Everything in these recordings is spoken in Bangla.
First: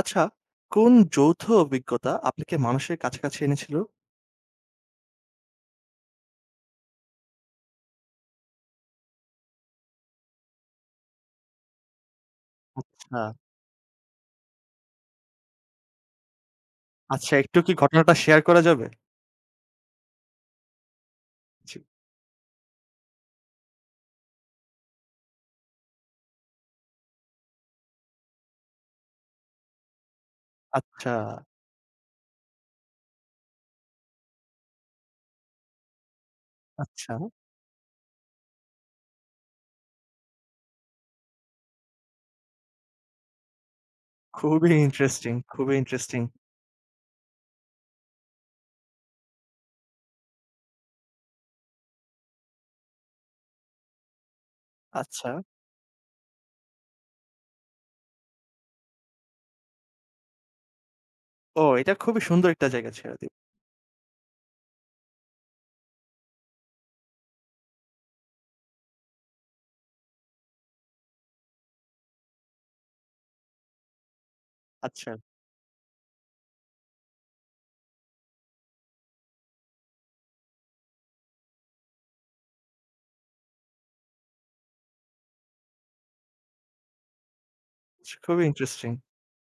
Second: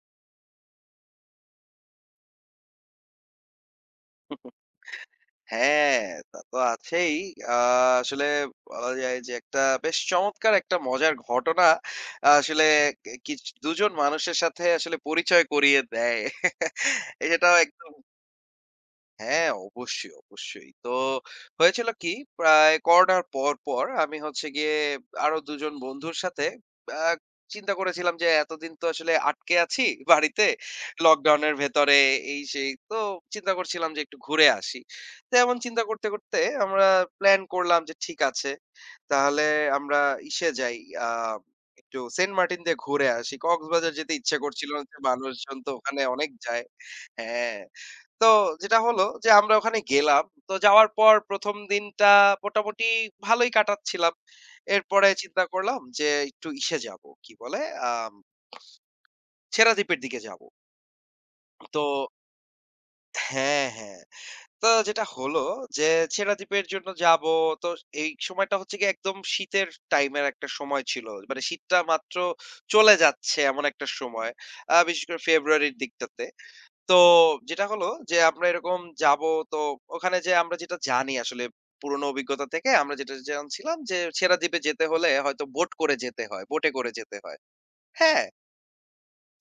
আচ্ছা, কোন যৌথ অভিজ্ঞতা আপনাকে মানুষের কাছাকাছি এনেছিল? হ্যাঁ, তা তো আছেই। আ আসলে বলা যায় যে একটা বেশ চমৎকার একটা মজার ঘটনা আসলে আচ্ছা, কি ২ জন মানুষের সাথে আসলে পরিচয় করিয়ে দেয়। আচ্ছা এটাও একটু কি একদম ঘটনাটা শেয়ার করা যাবে? হ্যাঁ, অবশ্যই, অবশ্যই। তো জি। হয়েছিল কি প্রায় করোনার পর আমি হচ্ছে গিয়ে আরো ২ জন বন্ধুর সাথে আ চিন্তা করেছিলাম যে এতদিন তো আসলে আটকে আছি বাড়িতে। আচ্ছা, লকডাউনের ভেতরে এই সেই। তো চিন্তা করছিলাম যে একটু ঘুরে আসি। তো এমন চিন্তা করতে আমরা আচ্ছা। প্ল্যান করলাম যে ঠিক আছে। তাহলে আমরা ইসে যাই আ একটু সেন্ট মার্টিন দিয়ে ঘুরে আসি। কক্সবাজার যেতে ইচ্ছে করছিল খুবই না যে ইন্টারেস্টিং, মানুষজন তো খুবই ওখানে ইন্টারেস্টিং। অনেক যায়। হ্যাঁ। তো যেটা হলো যে আমরা ওখানে গেলাম। তো যাওয়ার পর ১ম দিনটা মোটামুটি ভালোই কাটাচ্ছিলাম। এরপরে আচ্ছা। চিন্তা করলাম যে একটু ইসে যাবো, কি বলে? আম ছেড়াদ্বীপের দিকে যাবো। ও তো এটা খুবই সুন্দর একটা জায়গা ছেড়ে দিই। হ্যাঁ, হ্যাঁ। তো যেটা হলো যে ছেড়াদ্বীপের জন্য যাবো। তো এই সময়টা হচ্ছে গিয়ে একদম শীতের টাইমের একটা সময় ছিল। মানে শীতটা মাত্র চলে যাচ্ছে এমন একটা সময়। বিশেষ আচ্ছা, করে ফেব্রুয়ারির দিকটাতে। তো যেটা হলো যে আমরা এরকম যাবো। তো ওখানে যে আমরা যেটা জানি আসলে পুরোনো অভিজ্ঞতা থেকে আমরা যেটা জানছিলাম যে ছেড়া দ্বীপে যেতে হলে হয়তো বোটে করে যেতে হয়। হ্যাঁ। খুবই ইন্টারেস্টিং।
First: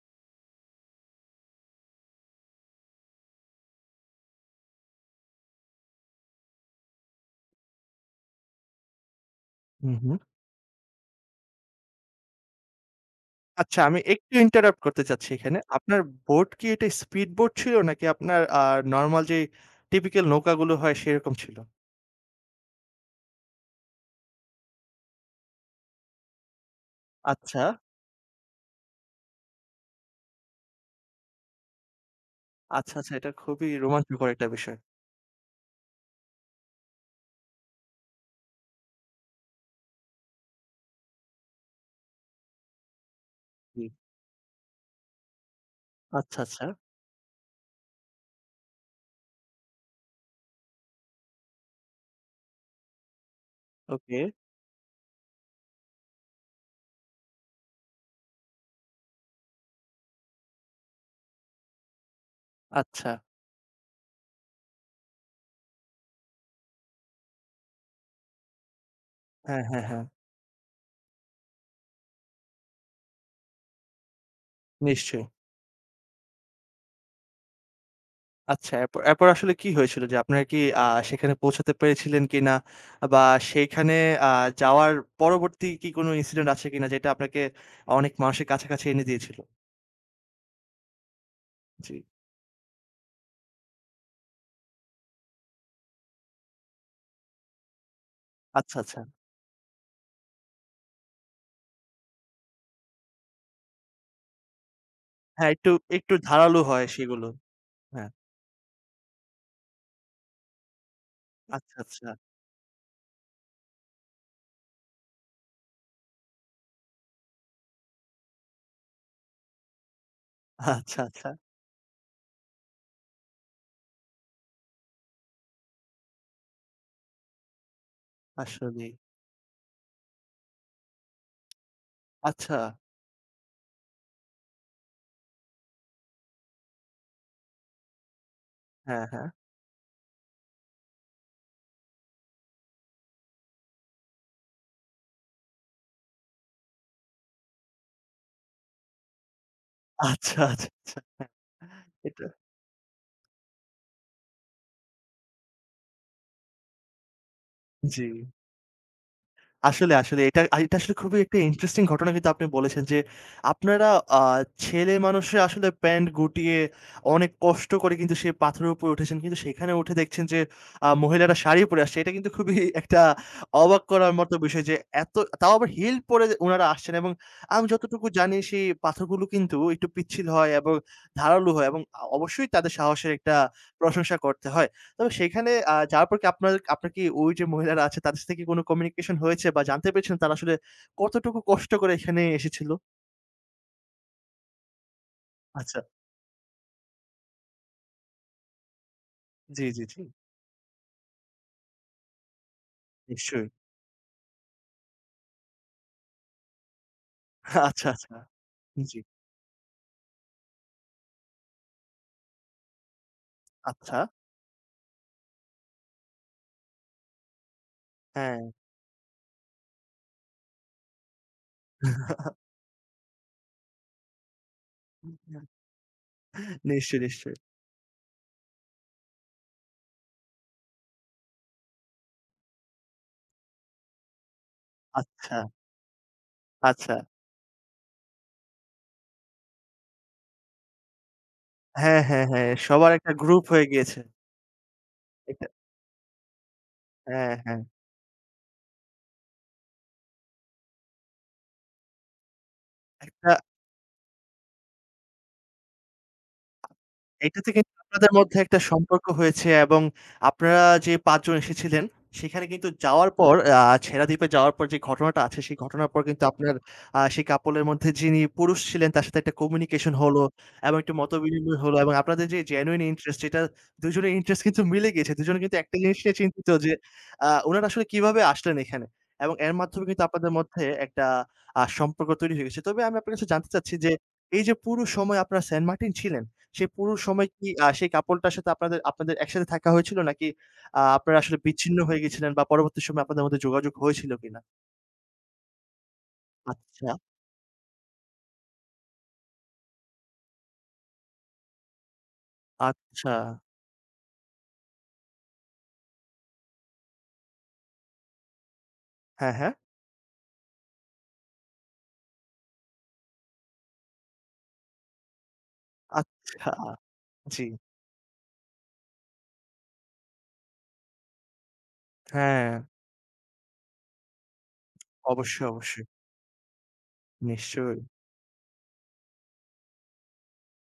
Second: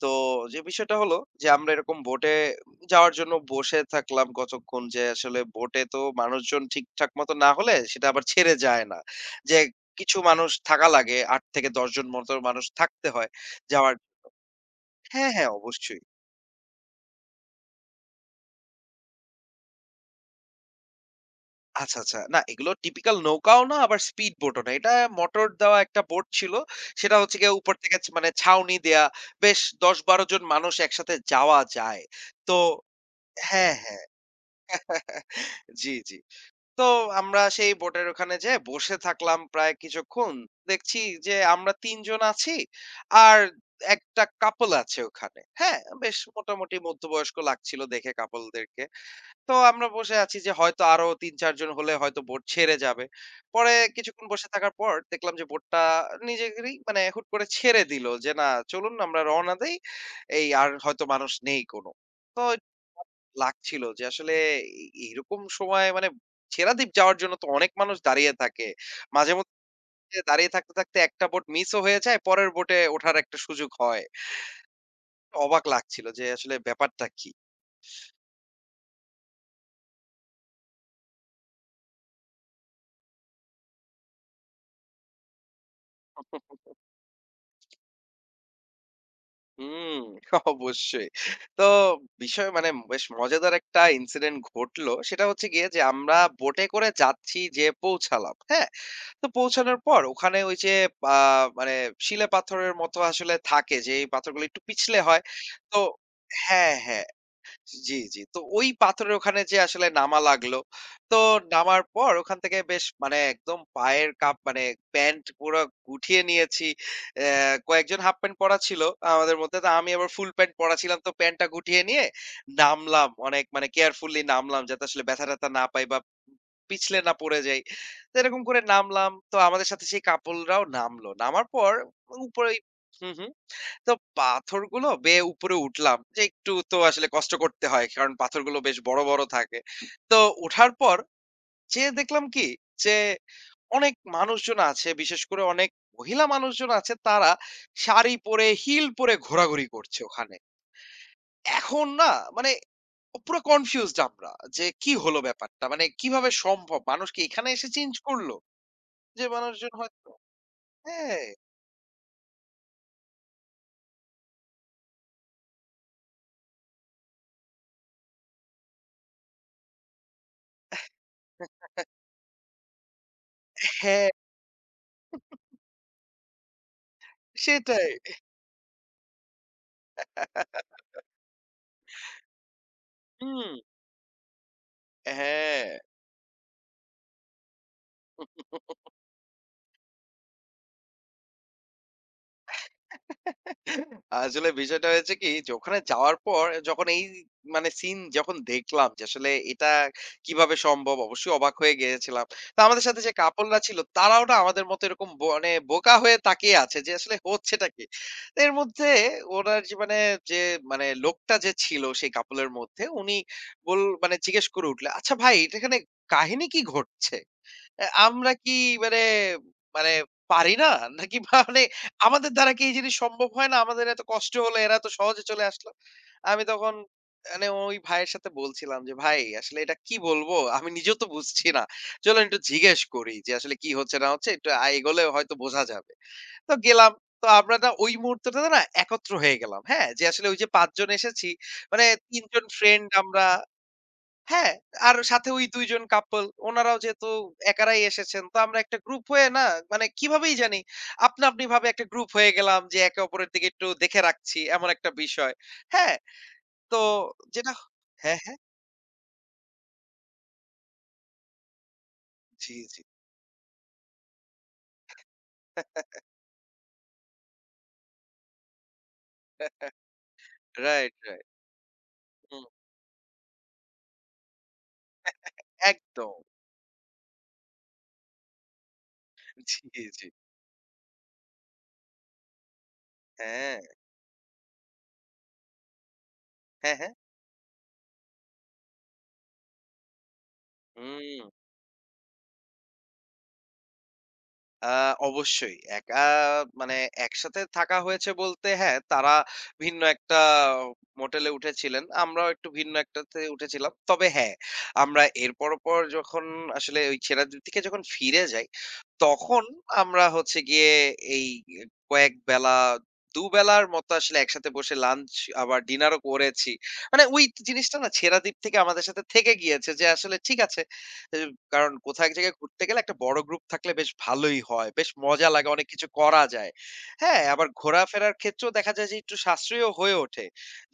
তো যে বিষয়টা হলো যে আমরা এরকম বোটে যাওয়ার জন্য বসে থাকলাম কতক্ষণ যে আসলে বোটে তো মানুষজন ঠিকঠাক মতো না হলে সেটা আবার ছেড়ে যায় না, যে হু, হু। কিছু মানুষ থাকা লাগে, আট থেকে দশ জন মতো মানুষ থাকতে হয় আচ্ছা, যাওয়ার। আমি একটু ইন্টারাপ্ট করতে চাচ্ছি হ্যাঁ, হ্যাঁ, এখানে। আপনার অবশ্যই। বোট কি এটা স্পিড বোট ছিল নাকি আপনার নরমাল যে টিপিক্যাল নৌকাগুলো হয় সেরকম ছিল? আচ্ছা, আচ্ছা। না এগুলো টিপিক্যাল নৌকাও না আবার স্পিড বোট ও না। এটা মোটর দেওয়া একটা বোট ছিল। সেটা হচ্ছে গিয়ে আচ্ছা, উপর থেকে ছ মানে ছাউনি দেয়া। বেশ ১০-১২ জন মানুষ একসাথে যাওয়া যায়। তো আচ্ছা, আচ্ছা, এটা খুবই হ্যাঁ, হ্যাঁ। রোমাঞ্চকর একটা বিষয়। জি, জি। তো আমরা সেই বোটের ওখানে যেয়ে বসে থাকলাম প্রায় কিছুক্ষণ। দেখছি যে আমরা ৩ জন আছি। আর জি। একটা কাপল আছে ওখানে। হ্যাঁ? বেশ আচ্ছা, আচ্ছা। মোটামুটি মধ্যবয়স্ক লাগছিল দেখে কাপল দেরকে। তো আমরা বসে আছি যে হয়তো আরো ৩-৪ জন হলে হয়তো বোট ছেড়ে যাবে। পরে ওকে, কিছুক্ষণ বসে থাকার পর দেখলাম যে বোটটা নিজেদেরই মানে হুট করে ছেড়ে দিল যে, "না, চলুন আমরা রওনা দেই। এই আর হয়তো মানুষ নেই কোনো।" তো আচ্ছা। লাগছিল যে আসলে এ এরকম সময় মানে ছেড়াদ্বীপ যাওয়ার জন্য তো অনেক মানুষ দাঁড়িয়ে থাকে। হ্যাঁ, মাঝেমধ্যে হ্যাঁ, হ্যাঁ, দাঁড়িয়ে থাকতে একটা বোট মিসও হয়ে যায়, পরের বোটে ওঠার একটা সুযোগ হয়। নিশ্চয়ই। অবাক লাগছিল যে আসলে ব্যাপারটা কি? আচ্ছা, এরপর এরপর আসলে কি হয়েছিল? যে আপনারা কি সেখানে পৌঁছাতে পেরেছিলেন কিনা? বা সেইখানে আ যাওয়ার পরবর্তী কি কোনো ইনসিডেন্ট আছে কিনা যেটা আপনাকে অনেক মানুষের কাছাকাছি এনে দিয়েছিল? হুম, অবশ্যই। তো জি। বিষয় মানে বেশ মজাদার একটা ইনসিডেন্ট ঘটলো। সেটা হচ্ছে গিয়ে যে আমরা বোটে করে যাচ্ছি যেয়ে পৌঁছালাম। হ্যাঁ? আচ্ছা, আচ্ছা। তো পৌঁছানোর পর ওখানে ওই যে আ মানে শিলে পাথরের মতো আসলে থাকে যে এই পাথরগুলো একটু পিছলে হয়। হ্যাঁ, একটু তো একটু ধারালো হ্যাঁ, হয় হ্যাঁ। সেগুলো। জি, হ্যাঁ। জি। তো ওই পাথরের ওখানে যেয়ে আসলে নামা লাগলো। তো আচ্ছা, নামার আচ্ছা। পর ওখান থেকে বেশ মানে একদম পায়ের কাপ মানে প্যান্ট পুরা গুটিয়ে নিয়েছি। অ্যা কয়েকজন হাফ প্যান্ট পরা ছিল আমাদের মধ্যে। তো আমি আবার ফুল প্যান্ট পরা আচ্ছা, ছিলাম। তো আচ্ছা। প্যান্টটা গুটিয়ে নিয়ে নামলাম। অনেক মানে কেয়ারফুলি নামলাম যাতে আসলে ব্যথা-ট্যাথা না পাই বা পিছলে না পড়ে যাই। তো এরকম করে আসলেই। নামলাম। তো আমাদের সাথে সেই couple রাও নামলো। নামার পর উপরে। আচ্ছা। হুম, হুম। তো পাথরগুলো বেয়ে উপরে উঠলাম। যে একটু তো আসলে কষ্ট করতে হয়। কারণ পাথরগুলো বেশ বড়, হ্যাঁ, বড় হ্যাঁ। থাকে। তো উঠার পর যেয়ে দেখলাম কি যে অনেক মানুষজন আছে, বিশেষ করে অনেক মহিলা মানুষজন আছে, তারা শাড়ি পরে, হিল পরে ঘোরাঘুরি করছে ওখানে। আচ্ছা, আচ্ছা, আচ্ছা। এখন না এটা মানে পুরো কনফিউজড আমরা যে কি হলো ব্যাপারটা? মানে কিভাবে সম্ভব? মানুষ কি এখানে এসে চেঞ্জ জি। করলো? যে মানুষজন আসলে, হয়তো, আসলে এটা এটা আসলে খুবই হ্যাঁ, একটা ইন্টারেস্টিং ঘটনা, কিন্তু আপনি বলেছেন যে আপনারা আ ছেলেমানুষরা আসলে প্যান্ট গুটিয়ে অনেক কষ্ট করে কিন্তু সেই পাথরের উপরে উঠেছেন। কিন্তু সেখানে উঠে দেখছেন যে মহিলারা শাড়ি পরে আসছে। এটা কিন্তু খুবই একটা অবাক হ্যাঁ, করার মতো বিষয় যে এত তাও আবার হিল পরে উনারা আসছেন, এবং আমি সেটাই। যতটুকু জানি সেই পাথরগুলো কিন্তু একটু পিচ্ছিল হয় এবং ধারালো হয়, এবং অবশ্যই তাদের সাহসের একটা হুম, প্রশংসা করতে হয়। তবে সেখানে হ্যাঁ। যাওয়ার পর কি আপনার আপনার কি ওই যে মহিলারা আছে তাদের সাথে কি কোনো কমিউনিকেশন হয়েছে বা জানতে পেরেছেন তারা আসলে কতটুকু কষ্ট করে এখানে এসেছিল? আসলে বিষয়টা হয়েছে কি যে ওখানে আচ্ছা। যাওয়ার পর যখন এই মানে সিন যখন দেখলাম যে আসলে জি, এটা জি, জি। কিভাবে সম্ভব, অবশ্যই অবাক হয়ে গিয়েছিলাম। তো আমাদের সাথে যে নিশ্চয়ই। কাপড়রা ছিল তারাও না আমাদের মতো এরকম ব- মানে বোকা হয়ে তাকিয়ে আছে যে আসলে হচ্ছেটা কি। আচ্ছা, আচ্ছা। তো এর মধ্যে জি। ওনার যে মানে যে মানে লোকটা যে ছিল সেই কাপলের মধ্যে উনি বল আচ্ছা। মানে জিজ্ঞেস করে উঠলে আচ্ছা ভাই এটা এখানে কাহিনী কি ঘটছে? আমরা হ্যাঁ। কি মানে, মানে পারি না? নাকি মানে আমাদের দ্বারা কি এই জিনিস সম্ভব হয় না? আমাদের এত কষ্ট হলো, এরা এত সহজে চলে আসলো। আমি তখন নিশ্চয়ই, নিশ্চয়ই। মানে ওই ভাইয়ের সাথে বলছিলাম যে, "ভাই আসলে এটা কি বলবো? আমি নিজেও তো বুঝছি না। চলেন একটু জিজ্ঞেস করি যে আসলে কি হচ্ছে না হচ্ছে। একটু এগোলে হয়তো আচ্ছা, বোঝা যাবে।" তো গেলাম। আচ্ছা। তো আমরা না ওই মুহূর্তটাতে না একত্র হয়ে গেলাম। হ্যাঁ? যে আসলে ওই যে ৫ জন এসেছি, মানে হ্যাঁ, ৩ হ্যাঁ, জন হ্যাঁ। ফ্রেন্ড সবার একটা আমরা, গ্রুপ হয়ে গিয়েছে। হ্যাঁ, আর সাথে এটা ওই ২ জন কাপল, উনারাও যেহেতু হ্যাঁ, হ্যাঁ। একারাই এসেছেন, তো আমরা একটা গ্রুপ হয়ে না মানে কিভাবেই জানি আপনা আপনি ভাবে একটা গ্রুপ হয়ে গেলাম, যে একে অপরের একটা দিকে একটু দেখে রাখছি এমন একটা বিষয়। হ্যাঁ, তো এটাতে যেটা, কিন্তু আপনাদের হ্যাঁ, মধ্যে হ্যাঁ। একটা সম্পর্ক হয়েছে, এবং আপনারা যে ৫ জন এসেছিলেন, সেখানে জি, কিন্তু জি। যাওয়ার পর ছেড়াদ্বীপে যাওয়ার পর যে ঘটনাটা আছে, সেই ঘটনার পর কিন্তু আপনার সেই কাপলের মধ্যে যিনি পুরুষ ছিলেন, তার সাথে একটা কমিউনিকেশন হলো এবং একটা রাইট, রাইট। মতবিনিময় হলো, এবং আপনাদের যে হুম, জেনুইন ইন্টারেস্ট, এটা দুজনের ইন্টারেস্ট কিন্তু মিলে গেছে। দুজনে কিন্তু একটা জিনিস নিয়ে একদম। চিন্তিত যে উনারা আসলে কিভাবে আসলেন এখানে? এবং এর জি, মাধ্যমে কিন্তু জি। আপনাদের মধ্যে একটা সম্পর্ক তৈরি হয়ে গেছে। তবে আমি আপনার কাছে জানতে হ্যাঁ, চাচ্ছি যে এই যে পুরো সময় আপনারা সেন্ট মার্টিন ছিলেন, সে হ্যাঁ, হ্যাঁ। পুরো সময় কি সেই কাপলটার সাথে আপনাদের আপনাদের একসাথে থাকা হয়েছিল? নাকি আপনারা হুম। আসলে বিচ্ছিন্ন হয়ে গেছিলেন বা পরবর্তী সময়ে আপনাদের মধ্যে যোগাযোগ হয়েছিল কিনা? আ অবশ্যই। একা মানে আচ্ছা, একসাথে থাকা হয়েছে বলতে হ্যাঁ, তারা ভিন্ন একটা মোটেলে উঠেছিলেন। আমরাও একটু ভিন্ন আচ্ছা। একটাতে উঠেছিলাম। তবে হ্যাঁ, আমরা এর পরপর যখন আসলে ওই ছেড়াদ্রির থেকে যখন ফিরে যাই, হ্যাঁ, তখন হ্যাঁ। আমরা হচ্ছে গিয়ে এই কয়েক বেলা, দুবেলার মতো আসলে একসাথে বসে লাঞ্চ আবার ডিনারও আচ্ছা, করেছি। মানে ওই জি। জিনিসটা না ছেড়াদ্বীপ থেকে আমাদের সাথে থেকে গিয়েছে যে আসলে ঠিক আছে। এ কারণ কোথাও এক জায়গায় হ্যাঁ, ঘুরতে গেলে একটা বড় গ্রুপ থাকলে বেশ ভালোই হয়। বেশ মজা অবশ্যই, লাগে, অনেক অবশ্যই। কিছু করা যায়। হ্যাঁ, আবার নিশ্চয়ই, ঘোরাফেরার ক্ষেত্রেও দেখা যায় যে একটু সাশ্রয়ীও হয়ে ওঠে।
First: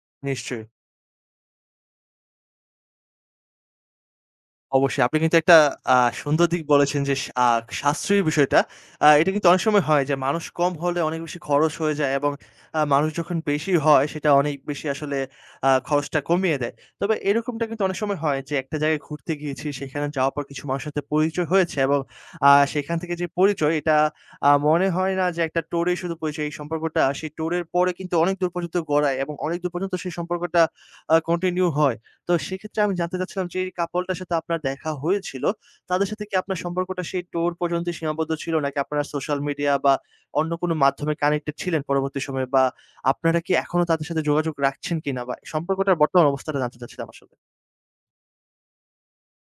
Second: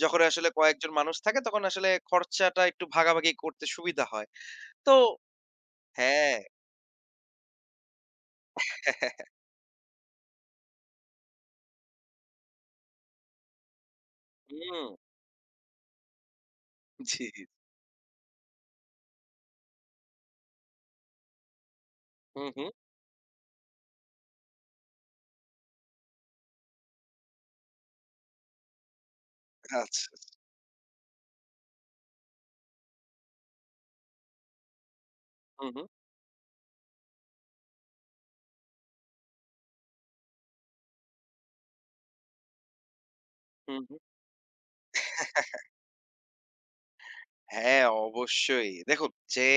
যখন আসলে নিশ্চয়ই। কয়েকজন মানুষ থাকে তখন আসলে খরচাটা একটু ভাগাভাগি করতে সুবিধা হয়। তো অবশ্যই। আপনি কিন্তু একটা আ হ্যাঁ, সুন্দর দিক বলেছেন যে সা আ সাশ্রয়ী বিষয়টা। এটা কিন্তু অনেক সময় হয় যে মানুষ কম হলে অনেক বেশি খরচ হয়ে যায়, এবং মানুষ যখন বেশি হয় সেটা অনেক বেশি হুম, আসলে খরচটা কমিয়ে দেয়। তবে জি, এরকমটা কিন্তু অনেক সময় হয় যে একটা জায়গায় ঘুরতে গিয়েছি সেখানে যাওয়ার পর কিছু মানুষের সাথে পরিচয় হয়েছে, এবং হুম, হুম, সেখান থেকে যে পরিচয় এটা মনে হয় না যে একটা ট্যুরেই শুধু পরিচয়। এই সম্পর্কটা সেই ট্যুরের পরে কিন্তু অনেক দূর পর্যন্ত গড়ায়, এবং অনেক দূর পর্যন্ত আচ্ছা, সেই সম্পর্কটা কন্টিনিউ হয়। তো সেক্ষেত্রে আমি জানতে চাচ্ছিলাম যে এই কাপলটার সাথে আপনার দেখা হয়েছিল, হুম, হুম, তাদের সাথে কি আপনার সম্পর্কটা সেই ট্যুর পর্যন্তই সীমাবদ্ধ ছিল? নাকি আপনারা সোশ্যাল মিডিয়া বা অন্য কোনো মাধ্যমে কানেক্টেড ছিলেন পরবর্তী সময়ে? বা আপনারা কি হুম, এখনো হুম। তাদের সাথে যোগাযোগ রাখছেন কিনা? বা সম্পর্কটার বর্তমান অবস্থাটা জানতে চাচ্ছিলাম আসলে। হ্যাঁ, অবশ্যই। দেখুন যে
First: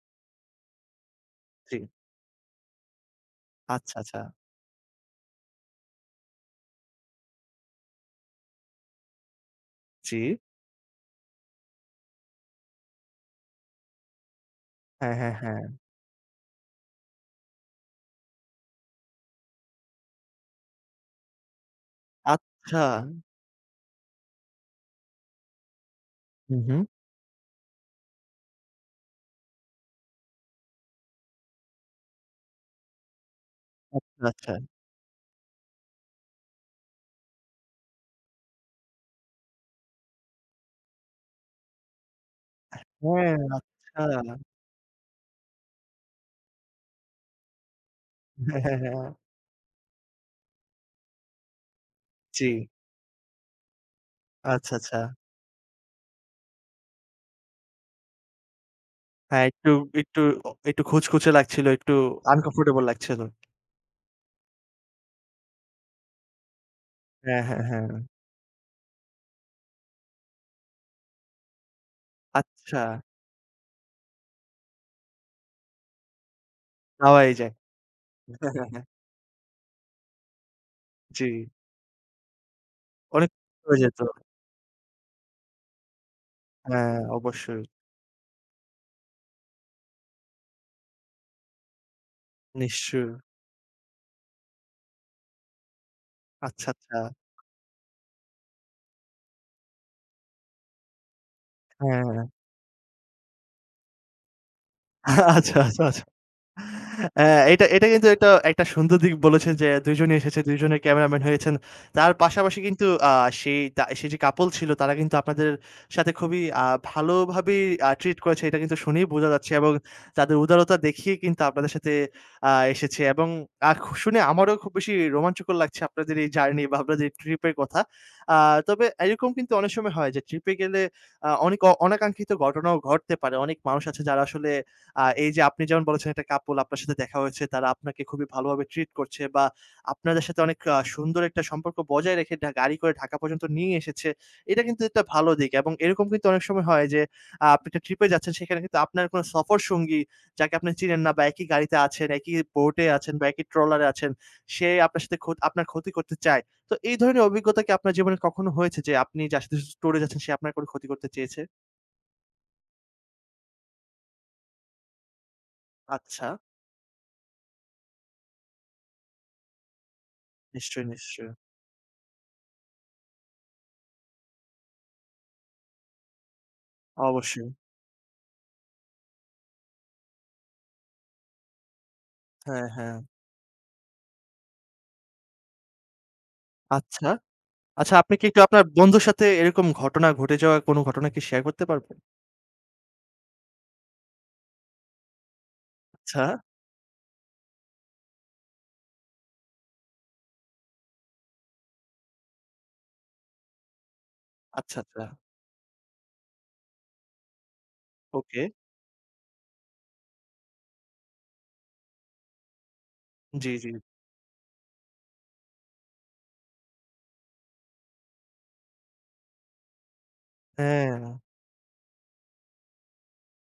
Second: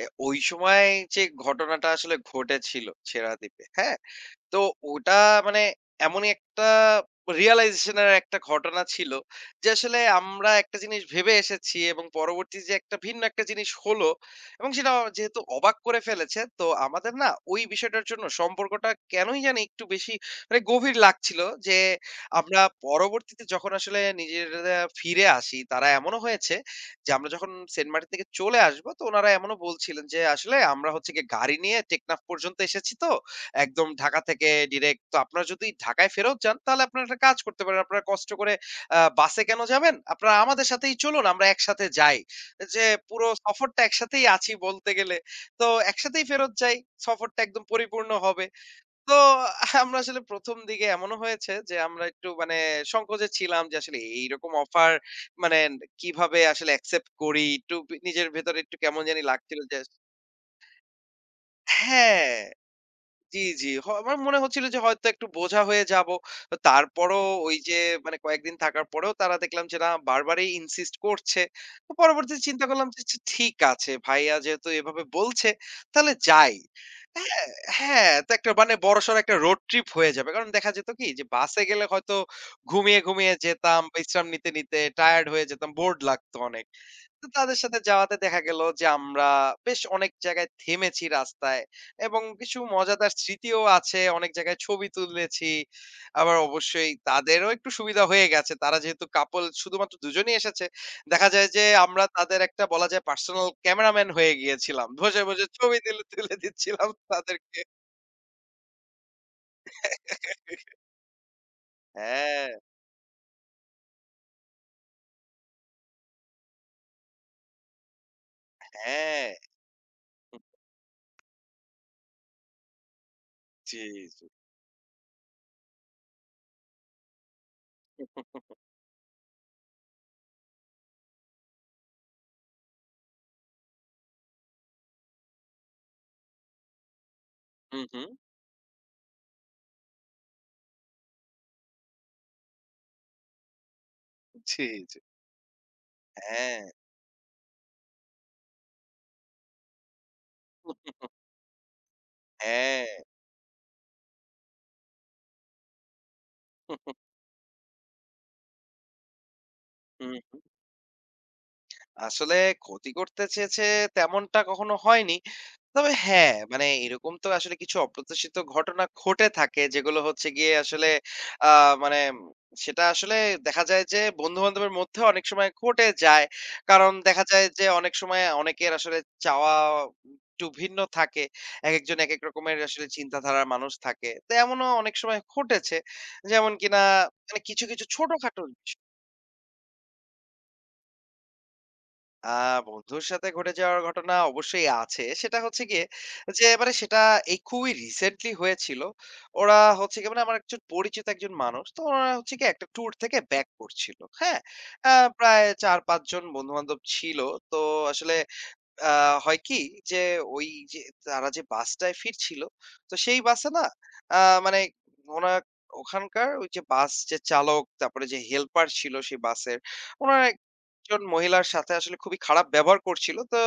ওই সময় যে জি। ঘটনাটা আসলে ঘটেছিল ছেড়া দ্বীপে, আচ্ছা, হ্যাঁ? আচ্ছা। তো ওটা মানে এমনই একটা রিয়ালাইজেশন এর একটা ঘটনা ছিল যে আসলে জি। আমরা একটা জিনিস ভেবে এসেছি এবং পরবর্তী যে একটা ভিন্ন একটা জিনিস হলো এবং সেটা হ্যাঁ, হ্যাঁ, যেহেতু হ্যাঁ। অবাক করে ফেলেছে, তো আমাদের না ওই বিষয়টার জন্য সম্পর্কটা কেনই জানি একটু বেশি মানে গভীর লাগছিল, যে আমরা আচ্ছা। পরবর্তীতে যখন আসলে নিজেরা ফিরে আসি তারা এমনও হয়েছে হুম, হুম। যে আমরা যখন সেন্ট মার্টিন থেকে চলে আসবো, তো ওনারা এমনও বলছিলেন যে আসলে আমরা হচ্ছে গিয়ে গাড়ি নিয়ে টেকনাফ পর্যন্ত এসেছি তো একদম ঢাকা আচ্ছা, থেকে আচ্ছা। ডিরেক্ট। তো আপনারা যদি ঢাকায় ফেরত যান তাহলে আপনারা একটা কাজ করতে পারেন। আপনারা কষ্ট করে বাসে কেন যাবেন? আপনারা আমাদের সাথেই চলুন, আমরা একসাথে যাই। যে পুরো হ্যাঁ, সফরটা একসাথেই আচ্ছা। আছি বলতে গেলে। তো একসাথেই ফেরত যাই। সফরটা একদম পরিপূর্ণ হবে। হ্যাঁ, হ্যাঁ, হ্যাঁ। তো আমরা আসলে ১ম দিকে এমনও হয়েছে যে আমরা একটু জি। মানে সংকোচে ছিলাম যে আসলে এইরকম আচ্ছা, অফার আচ্ছা। মানে কিভাবে আসলে অ্যাকসেপ্ট করি? একটু নিজের ভেতরে একটু কেমন জানি হ্যাঁ, লাগছিল একটু যে, একটু একটু খুঁতখুঁতে লাগছিল, একটু হ্যাঁ। আনকমফোর্টেবল লাগছিল। জি, জি। আমার মনে হচ্ছিল যে হয়তো একটু বোঝা হয়ে যাব। তারপরও হ্যাঁ, ওই হ্যাঁ, যে হ্যাঁ। মানে কয়েকদিন থাকার পরেও তারা দেখলাম যে না বারবারই ইনসিস্ট করছে। তো পরবর্তীতে চিন্তা আচ্ছা, করলাম যে আচ্ছা ঠিক আছে ভাইয়া যেহেতু এভাবে বলছে তাহলে যাই। পাওয়াই হ্যাঁ, যায়। হ্যাঁ, তো একটা মানে বড়সড় একটা রোড ট্রিপ হয়ে যাবে। কারণ দেখা যেত কি জি, যে বাসে গেলে হয়তো ঘুমিয়ে, অনেক ঘুমিয়ে কষ্ট হয়ে যেতাম, যেত। বিশ্রাম নিতে টায়ার্ড হয়ে যেতাম, বোর্ড লাগতো অনেক। হ্যাঁ, তো তাদের অবশ্যই। সাথে যাওয়াতে দেখা গেল যে আমরা বেশ অনেক জায়গায় থেমেছি রাস্তায়। এবং কিছু নিশ্চয়ই। মজাদার স্মৃতিও আছে। অনেক জায়গায় ছবি তুলেছি। আবার আচ্ছা, অবশ্যই আচ্ছা। তাদেরও একটু সুবিধা হয়ে গেছে। তারা যেহেতু couple শুধুমাত্র দুজনেই এসেছে। দেখা যায় যে আমরা হ্যাঁ। তাদের একটা বলা যায় পার্সোনাল ক্যামেরাম্যান হয়ে গিয়েছিলাম। বসে আচ্ছা, ছবি আচ্ছা, আচ্ছা। তুলে দিচ্ছিলাম হ্যাঁ, তাদেরকে। এটা এটা কিন্তু একটা একটা সুন্দর দিক বলেছেন যে ২ জনই এসেছে, ২ জনে ক্যামেরাম্যান হয়েছেন। তার হ্যাঁ, পাশাপাশি কিন্তু সেই সেই যে কাপল ছিল তারা কিন্তু আপনাদের সাথে খুবই ভালোভাবেই ট্রিট করেছে, এটা কিন্তু শুনেই বোঝা হ্যাঁ। যাচ্ছে, এবং তাদের হুম, উদারতা দেখিয়ে কিন্তু আপনাদের সাথে এসেছে, এবং আ জি, খু শুনে জি। আমারও খুব বেশি রোমাঞ্চকর লাগছে আপনাদের এই জার্নি বা আপনাদের ট্রিপের কথা। আ তবে এরকম কিন্তু অনেক সময় হয় যে ট্রিপে গেলে অনেক অনাকাঙ্ক্ষিত ঘটনাও ঘটতে পারে। অনেক মানুষ আছে যারা আসলে এই যে আপনি যেমন বলেছেন একটা কাপল আপনার সাথে দেখা হয়েছে, তারা হুম, আপনাকে হুম। খুবই ভালোভাবে ট্রিট করছে বা আপনাদের সাথে অনেক সুন্দর একটা সম্পর্ক বজায় রেখে গাড়ি করে ঢাকা পর্যন্ত নিয়ে এসেছে। এটা জি, কিন্তু জি। একটা ভালো দিক, এবং এরকম কিন্তু অনেক হ্যাঁ, সময় হয় যে আপনি একটা ট্রিপে যাচ্ছেন সেখানে কিন্তু আপনার কোনো সফর সঙ্গী যাকে আপনি চিনেন না বা একই গাড়িতে আছেন, একই বোটে হ্যাঁ। আছেন বা একই ট্রলারে আছেন, সে আপনার সাথে আপনার ক্ষতি করতে চায়। তো এই ধরনের অভিজ্ঞতা কি আপনার জীবনে কখনো হয়েছে যে আপনি যার সাথে ট্যুরে হুম, যাচ্ছেন সে হুম। আপনার কোনো ক্ষতি করতে চেয়েছে? আসলে ক্ষতি করতে চেয়েছে তেমনটা কখনো হয়নি। তবে আচ্ছা। হ্যাঁ, মানে এরকম তো আসলে কিছু অপ্রত্যাশিত ঘটনা ঘটে থাকে যেগুলো হচ্ছে গিয়ে নিশ্চয়ই, আসলে নিশ্চয়ই। আ মানে সেটা আসলে দেখা যায় যে বন্ধু-বান্ধবের মধ্যে অনেক সময় ঘটে যায়। কারণ দেখা যায় অবশ্যই। যে অনেক সময় অনেকের আসলে চাওয়া একটু ভিন্ন থাকে। একেকজন একেক রকমের হ্যাঁ, আসলে হ্যাঁ। চিন্তাধারার মানুষ থাকে। তো এমনও অনেক সময় ঘটেছে। যেমন কিনা আচ্ছা। মানে কিছু আচ্ছা, আপনি কি একটু ছোটখাটো আপনার বন্ধুর সাথে এরকম ঘটনা ঘটে যাওয়া কোনো ঘটনা কি শেয়ার করতে পারবেন? আ বন্ধুর সাথে ঘটে যাওয়ার ঘটনা অবশ্যই আছে। সেটা হচ্ছে গিয়ে আচ্ছা, যে মানে সেটা এই খুবই রিসেন্টলি হয়েছিল। ওরা হচ্ছে গিয়ে মানে আমার একজন পরিচিত একজন মানুষ। তো ওরা হচ্ছে গিয়ে একটা ট্যুর থেকে ব্যাক করছিল। হ্যাঁ? আচ্ছা, আ আচ্ছা। প্রায় ৪-৫ জন বন্ধু-বান্ধব ছিল। তো আসলে ওকে। আ হয় কি? যে ওই যে তারা যে বাসটায় ফিরছিল, তো সেই বাসে জি, না জি। আ মানে ওনা ওখানকার ওই যে বাস যে চালক, তারপরে যে হেল্পার ছিল সেই বাসের, ওনারা হ্যাঁ। একজন মহিলার সাথে আসলে খুবই খারাপ ব্যবহার করছিল। তো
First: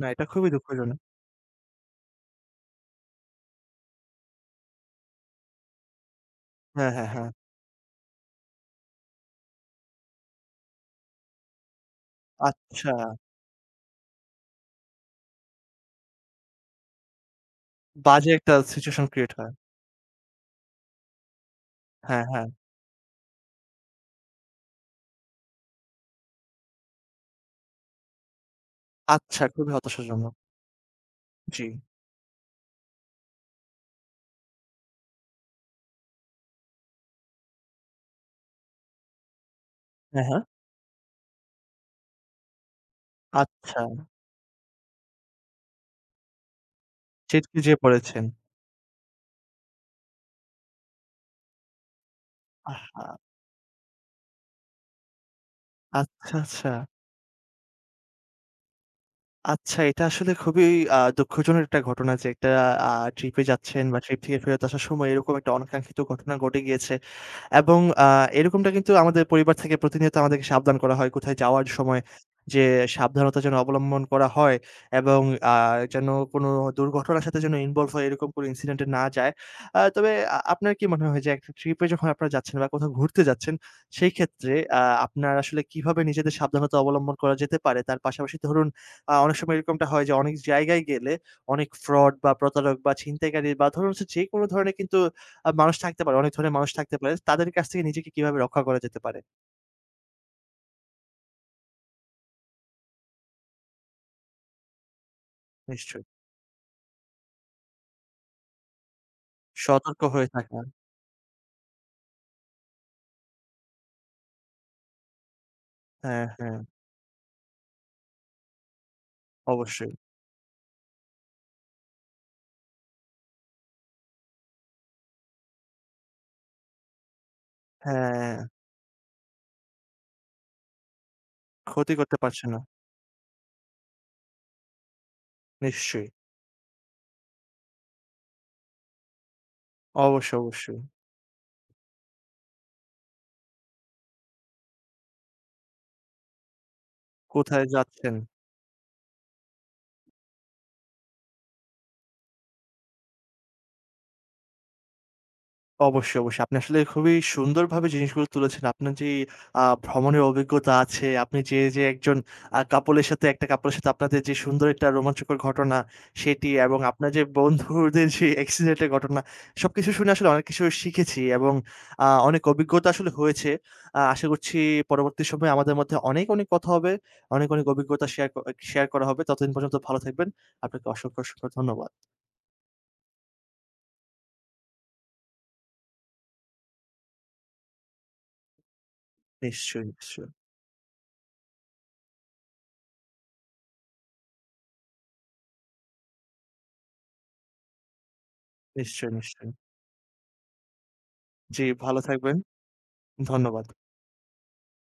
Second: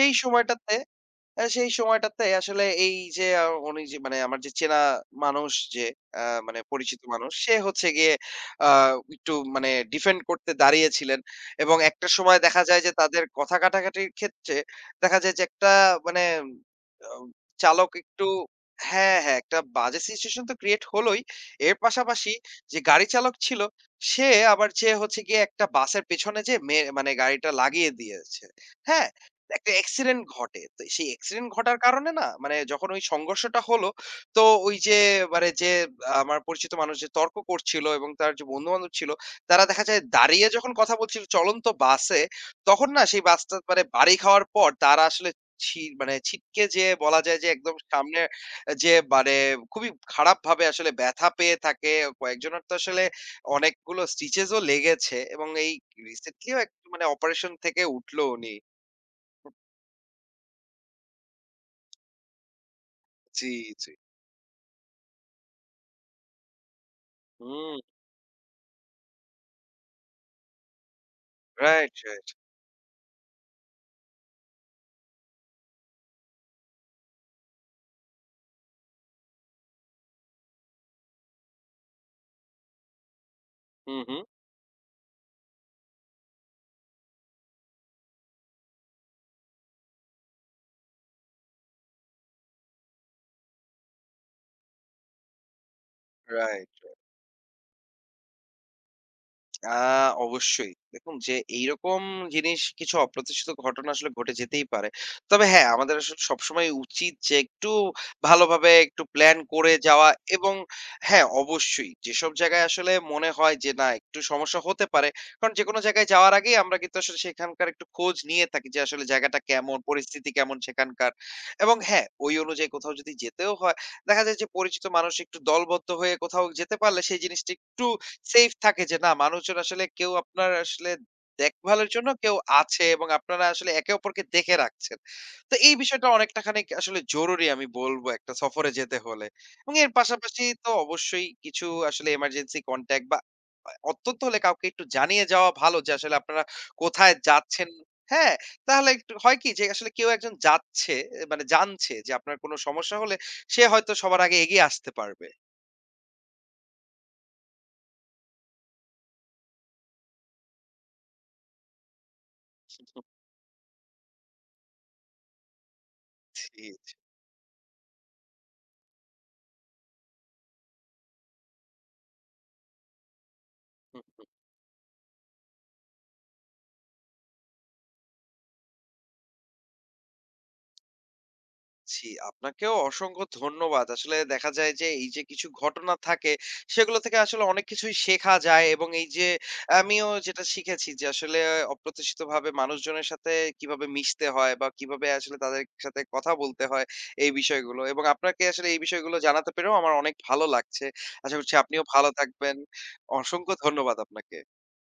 না, এটা খুবই সময়টাতে দুঃখজনক। সেই সময়টাতে আসলে এই যে উনি যে মানে আমার যে চেনা মানুষ যে আ মানে হ্যাঁ, পরিচিত হ্যাঁ, হ্যাঁ। মানুষ সে হচ্ছে গিয়ে আ একটু মানে ডিফেন্ড করতে দাঁড়িয়েছিলেন এবং একটা সময় দেখা যায় যে আচ্ছা। তাদের কথা কাটাকাটির ক্ষেত্রে দেখা যায় যে একটা মানে আ চালক একটু, বাজে একটা সিচুয়েশন হ্যাঁ, ক্রিয়েট হ্যাঁ, হয়। একটা বাজে সিচুয়েশন তো ক্রিয়েট হলোই। এর হ্যাঁ, পাশাপাশি হ্যাঁ। যে গাড়ি চালক ছিল সে আবার যে হচ্ছে গিয়ে একটা বাসের পেছনে যেয়ে মে মানে গাড়িটা লাগিয়ে দিয়েছে। হ্যাঁ? আচ্ছা, খুবই একটা অ্যাক্সিডেন্ট হতাশাজনক। ঘটে। তো সেই অ্যাক্সিডেন্ট জি। ঘটার কারণে না মানে যখন ওই সংঘর্ষটা হলো, তো ওই যে মানে যে আমার পরিচিত মানুষ যে তর্ক করছিল এবং তার যে বন্ধু-বান্ধব ছিল, তারা দেখা যায় হ্যাঁ, হ্যাঁ। দাঁড়িয়ে যখন কথা বলছিল চলন্ত বাসে, তখন না সেই বাসটা আচ্ছা। মানে বাড়ি খাওয়ার পর তারা আসলে ছি মানে ছিটকে যেয়ে বলা যায় যে ছিটকে একদম যেয়ে সামনে, পড়েছেন। যে মানে খুবই খারাপভাবে আসলে ব্যথা পেয়ে থাকে। কয়েকজনের তো আহা! আসলে অনেকগুলো স্টিচেস ও লেগেছে এবং এই আচ্ছা, রিসেন্টলিও এক আচ্ছা। মানে অপারেশন থেকে উঠলো উনি। আচ্ছা, এটা আসলে খুবই দুঃখজনক একটা ঘটনা যে একটা আ ট্রিপে জি, যাচ্ছেন জি। বা ট্রিপ থেকে ফেরত আসার সময় এরকম একটা অনাকাঙ্ক্ষিত ঘটনা ঘটে গিয়েছে। হুম, এবং এরকমটা কিন্তু আমাদের পরিবার থেকে প্রতিনিয়ত আমাদেরকে সাবধান করা হয় কোথায় যাওয়ার রাইট, সময় রাইট। যে সাবধানতা যেন অবলম্বন করা হয়, এবং আ যেন কোনো দুর্ঘটনার সাথে যেন ইনভলভ হয় এরকম কোনো ইনসিডেন্ট এ না যায়। তবে আপনার কি মনে হয় যে একটা ট্রিপ এ যখন আপনারা যাচ্ছেন বা কোথাও ঘুরতে যাচ্ছেন, হুম, সেই হুম। ক্ষেত্রে আপনার আসলে কিভাবে নিজেদের সাবধানতা অবলম্বন করা যেতে পারে? তার পাশাপাশি ধরুন অনেক সময় এরকমটা হয় যে অনেক জায়গায় গেলে অনেক ফ্রড বা প্রতারক বা ছিনতাইকারী বা ধরুন হচ্ছে যেকোনো ধরনের কিন্তু মানুষ থাকতে পারে, অনেক ধরনের রাইট, মানুষ থাকতে রাইট। পারে। তাদের কাছ থেকে নিজেকে কিভাবে রক্ষা করা যেতে পারে? আ অবশ্যই। দেখুন যে এইরকম জিনিস কিছু অপ্রত্যাশিত ঘটনা আসলে ঘটে যেতেই পারে। তবে হ্যাঁ, আমাদের নিশ্চয়ই। আসলে সবসময় উচিত যে একটু ভালোভাবে একটু প্ল্যান করে সতর্ক যাওয়া হয়ে এবং থাকা। হ্যাঁ, অবশ্যই যেসব জায়গায় আসলে মনে হয় যে না একটু সমস্যা হতে পারে। কারণ যেকোনো জায়গায় হ্যাঁ, যাওয়ার আগেই হ্যাঁ, আমরা কিন্তু আসলে সেখানকার একটু খোঁজ নিয়ে থাকি যে আসলে জায়গাটা কেমন, অবশ্যই। পরিস্থিতি কেমন সেখানকার। এবং হ্যাঁ, ওই অনুযায়ী কোথাও যদি যেতেও হয়, দেখা যায় যে পরিচিত মানুষ একটু দলবদ্ধ হয়ে কোথাও যেতে পারলে সেই জিনিসটা একটু হ্যাঁ, সেফ থাকে, যে না মানুষজন আসলে কেউ আপনার আসলে দেখভালের ক্ষতি জন্য করতে কেউ পারছে না। আছে এবং আপনারা আসলে একে অপরকে দেখে রাখছেন। তো এই নিশ্চয়ই। বিষয়টা অনেকটা খানিক আসলে জরুরি আমি বলব একটা সফরে যেতে হলে। এবং এর অবশ্যই, পাশাপাশি তো অবশ্যই। অবশ্যই কিছু আসলে এমার্জেন্সি কনট্যাক্ট বা অত্যন্ত হলে কাউকে একটু জানিয়ে যাওয়া ভালো যে আসলে আপনারা কোথায় কোথায় যাচ্ছেন। যাচ্ছেন? হ্যাঁ, তাহলে একটু হয় কি যে আসলে কেউ একজন যাচ্ছে মানে জানছে যে আপনার কোন সমস্যা হলে সে হয়তো সবার আগে এগিয়ে আসতে পারবে। অবশ্যই, অবশ্যই। আপনি আসলে খুবই সুন্দরভাবে জিনিসগুলো তুলেছেন। আপনার যেই ভ্রমণের অভিজ্ঞতা আছে, আপনি যে, যে একজন কাপলের সাথে একটা কাপলের সাথে আপনাদের যে সুন্দর একটা রোমাঞ্চকর ঘটনা সেটি, জি, এবং আপনার যে বন্ধুদের যে অ্যাক্সিডেন্ট এর ঘটনা, সবকিছু শুনে আসলে অনেক কিছু শিখেছি, এবং অনেক অভিজ্ঞতা আসলে হয়েছে। জি। আশা করছি পরবর্তী সময়ে আমাদের মধ্যে অনেক, অনেক কথা হবে। অনেক, অনেক অভিজ্ঞতা শেয়ার করা হবে। ততদিন পর্যন্ত ভালো থাকবেন। আপনাকে অসংখ্য, অসংখ্য ধন্যবাদ। জি, আপনাকেও অসংখ্য ধন্যবাদ। আসলে দেখা যায় যে এই যে কিছু ঘটনা থাকে সেগুলো থেকে আসলে অনেক কিছুই শেখা যায় এবং এই যে নিশ্চয়ই, আমিও নিশ্চয়ই। যেটা শিখেছি যে আসলে অপ্রত্যাশিতভাবে মানুষজনের সাথে কিভাবে মিশতে হয় বা কিভাবে আসলে তাদের সাথে কথা বলতে হয় এই বিষয়গুলো এবং আপনাকে আসলে এই নিশ্চয়ই, বিষয়গুলো নিশ্চয়ই। জানাতে পেরেও আমার অনেক ভালো লাগছে। আশা করছি জি, আপনিও ভালো ভালো থাকবেন। থাকবেন। অসংখ্য ধন্যবাদ। ধন্যবাদ আপনাকে।